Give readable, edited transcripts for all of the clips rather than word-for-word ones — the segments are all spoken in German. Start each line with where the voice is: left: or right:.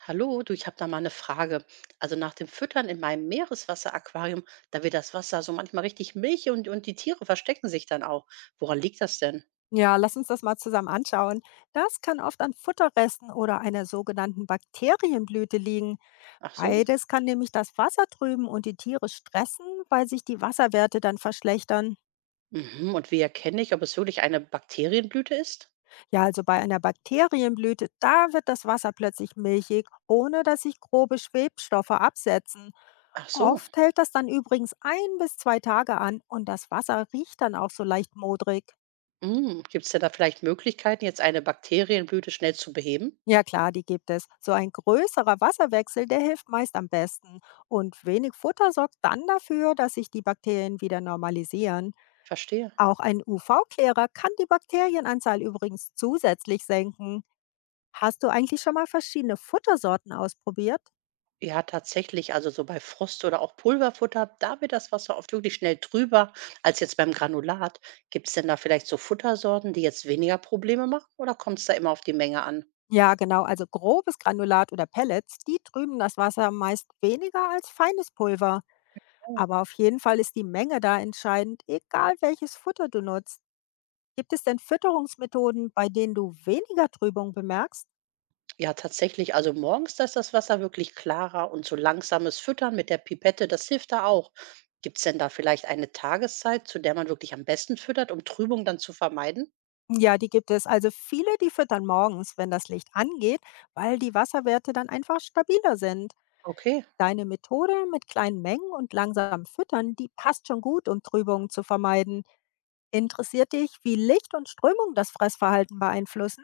right: Hallo, du, ich habe da mal eine Frage. Also nach dem Füttern in meinem Meereswasseraquarium, da wird das Wasser so manchmal richtig milchig und die Tiere verstecken sich dann auch. Woran liegt das denn?
left: Ja, lass uns das mal zusammen anschauen. Das kann oft an Futterresten oder einer sogenannten Bakterienblüte liegen.
right: Ach so.
left: Beides kann nämlich das Wasser trüben und die Tiere stressen, weil sich die Wasserwerte dann verschlechtern.
right: Mhm. Und wie erkenne ich, ob es wirklich eine Bakterienblüte ist?
left: Ja, also bei einer Bakterienblüte, da wird das Wasser plötzlich milchig, ohne dass sich grobe Schwebstoffe absetzen.
right: Ach so.
left: Oft hält das dann übrigens ein bis zwei Tage an und das Wasser riecht dann auch so leicht modrig.
right: Mhm. Gibt es denn da vielleicht Möglichkeiten, jetzt eine Bakterienblüte schnell zu beheben?
left: Ja klar, die gibt es. So ein größerer Wasserwechsel, der hilft meist am besten. Und wenig Futter sorgt dann dafür, dass sich die Bakterien wieder normalisieren.
right: Verstehe.
left: Auch ein UV-Klärer kann die Bakterienanzahl übrigens zusätzlich senken. Hast du eigentlich schon mal verschiedene Futtersorten ausprobiert?
right: Ja, tatsächlich. Also so bei Frost oder auch Pulverfutter, da wird das Wasser oft wirklich schnell trüber als jetzt beim Granulat. Gibt es denn da vielleicht so Futtersorten, die jetzt weniger Probleme machen oder kommt es da immer auf die Menge an?
left: Ja, genau, also grobes Granulat oder Pellets, die trüben das Wasser meist weniger als feines Pulver.
right: Oh.
left: Aber auf jeden Fall ist die Menge da entscheidend, egal welches Futter du nutzt. Gibt es denn Fütterungsmethoden, bei denen du weniger Trübung bemerkst?
right: Ja, tatsächlich. Also morgens, da ist das Wasser wirklich klarer und so langsames Füttern mit der Pipette, das hilft da auch. Gibt es denn da vielleicht eine Tageszeit, zu der man wirklich am besten füttert, um Trübung dann zu vermeiden?
left: Ja, die gibt es. Also viele, die füttern morgens, wenn das Licht angeht, weil die Wasserwerte dann einfach stabiler sind.
right: Okay.
left: Deine Methode mit kleinen Mengen und langsamem Füttern, die passt schon gut, um Trübungen zu vermeiden. Interessiert dich, wie Licht und Strömung das Fressverhalten beeinflussen?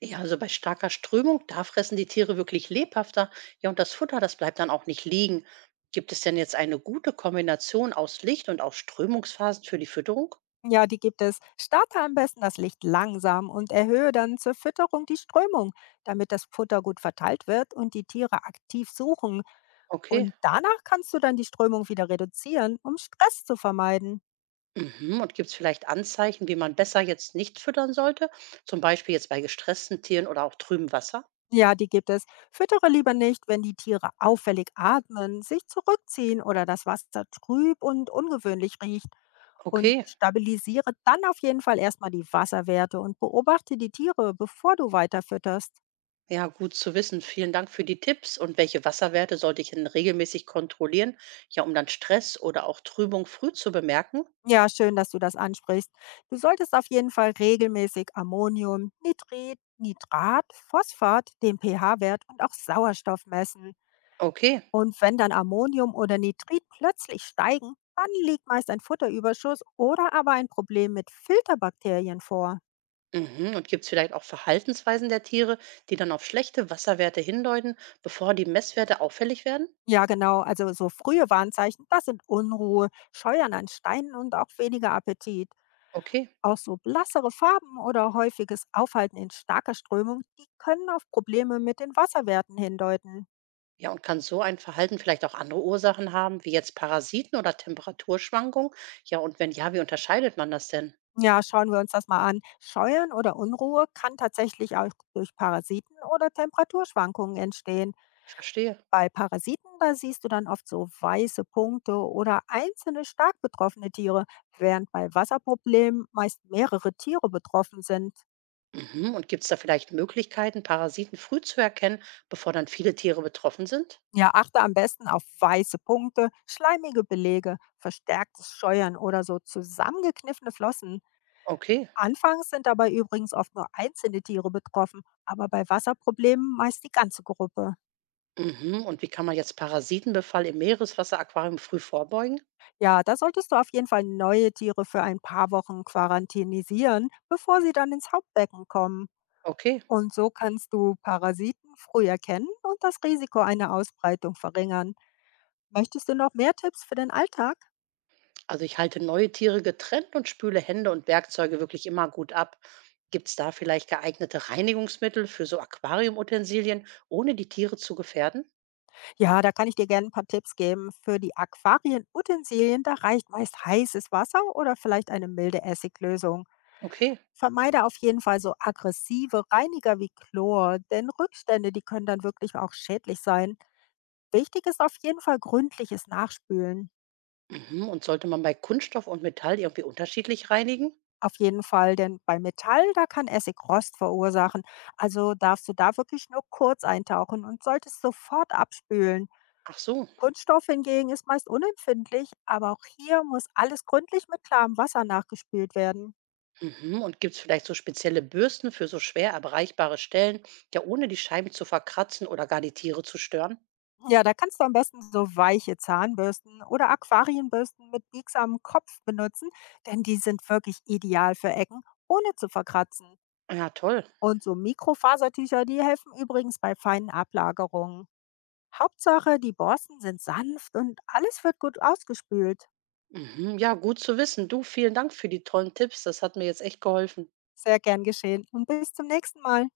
right: Ja, also bei starker Strömung, da fressen die Tiere wirklich lebhafter. Ja, und das Futter, das bleibt dann auch nicht liegen. Gibt es denn jetzt eine gute Kombination aus Licht und auch Strömungsphasen für die Fütterung?
left: Ja, die gibt es. Starte am besten das Licht langsam und erhöhe dann zur Fütterung die Strömung, damit das Futter gut verteilt wird und die Tiere aktiv suchen.
right: Okay.
left: Und danach kannst du dann die Strömung wieder reduzieren, um Stress zu vermeiden.
right: Mhm. Und gibt es vielleicht Anzeichen, wie man besser jetzt nicht füttern sollte? Zum Beispiel jetzt bei gestressten Tieren oder auch trübem Wasser?
left: Ja, die gibt es. Füttere lieber nicht, wenn die Tiere auffällig atmen, sich zurückziehen oder das Wasser trüb und ungewöhnlich riecht. Und
right: Okay.
left: stabilisiere dann auf jeden Fall erstmal die Wasserwerte und beobachte die Tiere, bevor du weiter fütterst.
right: Ja, gut zu wissen. Vielen Dank für die Tipps. Und welche Wasserwerte sollte ich denn regelmäßig kontrollieren? Ja, um dann Stress oder auch Trübung früh zu bemerken?
left: Ja, schön, dass du das ansprichst. Du solltest auf jeden Fall regelmäßig Ammonium, Nitrit, Nitrat, Phosphat, den pH-Wert und auch Sauerstoff messen.
right: Okay.
left: Und wenn dann Ammonium oder Nitrit plötzlich steigen, dann liegt meist ein Futterüberschuss oder aber ein Problem mit Filterbakterien vor.
right: Mhm. Und gibt es vielleicht auch Verhaltensweisen der Tiere, die dann auf schlechte Wasserwerte hindeuten, bevor die Messwerte auffällig werden?
left: Ja, genau, also so frühe Warnzeichen, das sind Unruhe, Scheuern an Steinen und auch weniger Appetit.
right: Okay.
left: Auch so blassere Farben oder häufiges Aufhalten in starker Strömung, die können auf Probleme mit den Wasserwerten hindeuten.
right: Ja, und kann so ein Verhalten vielleicht auch andere Ursachen haben, wie jetzt Parasiten oder Temperaturschwankungen? Ja, und wenn ja, wie unterscheidet man das denn?
left: Ja, schauen wir uns das mal an. Scheuern oder Unruhe kann tatsächlich auch durch Parasiten oder Temperaturschwankungen entstehen.
right: Verstehe.
left: Bei Parasiten, da siehst du dann oft so weiße Punkte oder einzelne stark betroffene Tiere, während bei Wasserproblemen meist mehrere Tiere betroffen sind.
right: Mhm. Und gibt es da vielleicht Möglichkeiten, Parasiten früh zu erkennen, bevor dann viele Tiere betroffen sind?
left: Ja, achte am besten auf weiße Punkte, schleimige Belege, verstärktes Scheuern oder so zusammengekniffene Flossen.
right: Okay.
left: Anfangs sind dabei übrigens oft nur einzelne Tiere betroffen, aber bei Wasserproblemen meist die ganze Gruppe.
right: Mhm. Und wie kann man jetzt Parasitenbefall im Meereswasseraquarium früh vorbeugen?
left: Ja, da solltest du auf jeden Fall neue Tiere für ein paar Wochen quarantinisieren, bevor sie dann ins Hauptbecken kommen.
right: Okay.
left: Und so kannst du Parasiten früh erkennen und das Risiko einer Ausbreitung verringern. Möchtest du noch mehr Tipps für den Alltag?
right: Also ich halte neue Tiere getrennt und spüle Hände und Werkzeuge wirklich immer gut ab. Gibt es da vielleicht geeignete Reinigungsmittel für so Aquariumutensilien, ohne die Tiere zu gefährden?
left: Ja, da kann ich dir gerne ein paar Tipps geben. Für die Aquarienutensilien, da reicht meist heißes Wasser oder vielleicht eine milde Essiglösung.
right: Okay.
left: Vermeide auf jeden Fall so aggressive Reiniger wie Chlor, denn Rückstände, die können dann wirklich auch schädlich sein. Wichtig ist auf jeden Fall gründliches Nachspülen.
right: Mhm. Und sollte man bei Kunststoff und Metall irgendwie unterschiedlich reinigen?
left: Auf jeden Fall, denn bei Metall, da kann Essig Rost verursachen. Also darfst du da wirklich nur kurz eintauchen und solltest sofort abspülen.
right: Ach so.
left: Kunststoff hingegen ist meist unempfindlich, aber auch hier muss alles gründlich mit klarem Wasser nachgespült werden.
right: Mhm. Und gibt es vielleicht so spezielle Bürsten für so schwer erreichbare Stellen, ja ohne die Scheiben zu verkratzen oder gar die Tiere zu stören?
left: Ja, da kannst du am besten so weiche Zahnbürsten oder Aquarienbürsten mit biegsamem Kopf benutzen, denn die sind wirklich ideal für Ecken, ohne zu verkratzen.
right: Ja, toll.
left: Und so Mikrofasertücher, die helfen übrigens bei feinen Ablagerungen. Hauptsache, die Borsten sind sanft und alles wird gut ausgespült.
right: Mhm. Ja, gut zu wissen. Du, vielen Dank für die tollen Tipps. Das hat mir jetzt echt geholfen.
left: Sehr gern geschehen und bis zum nächsten Mal.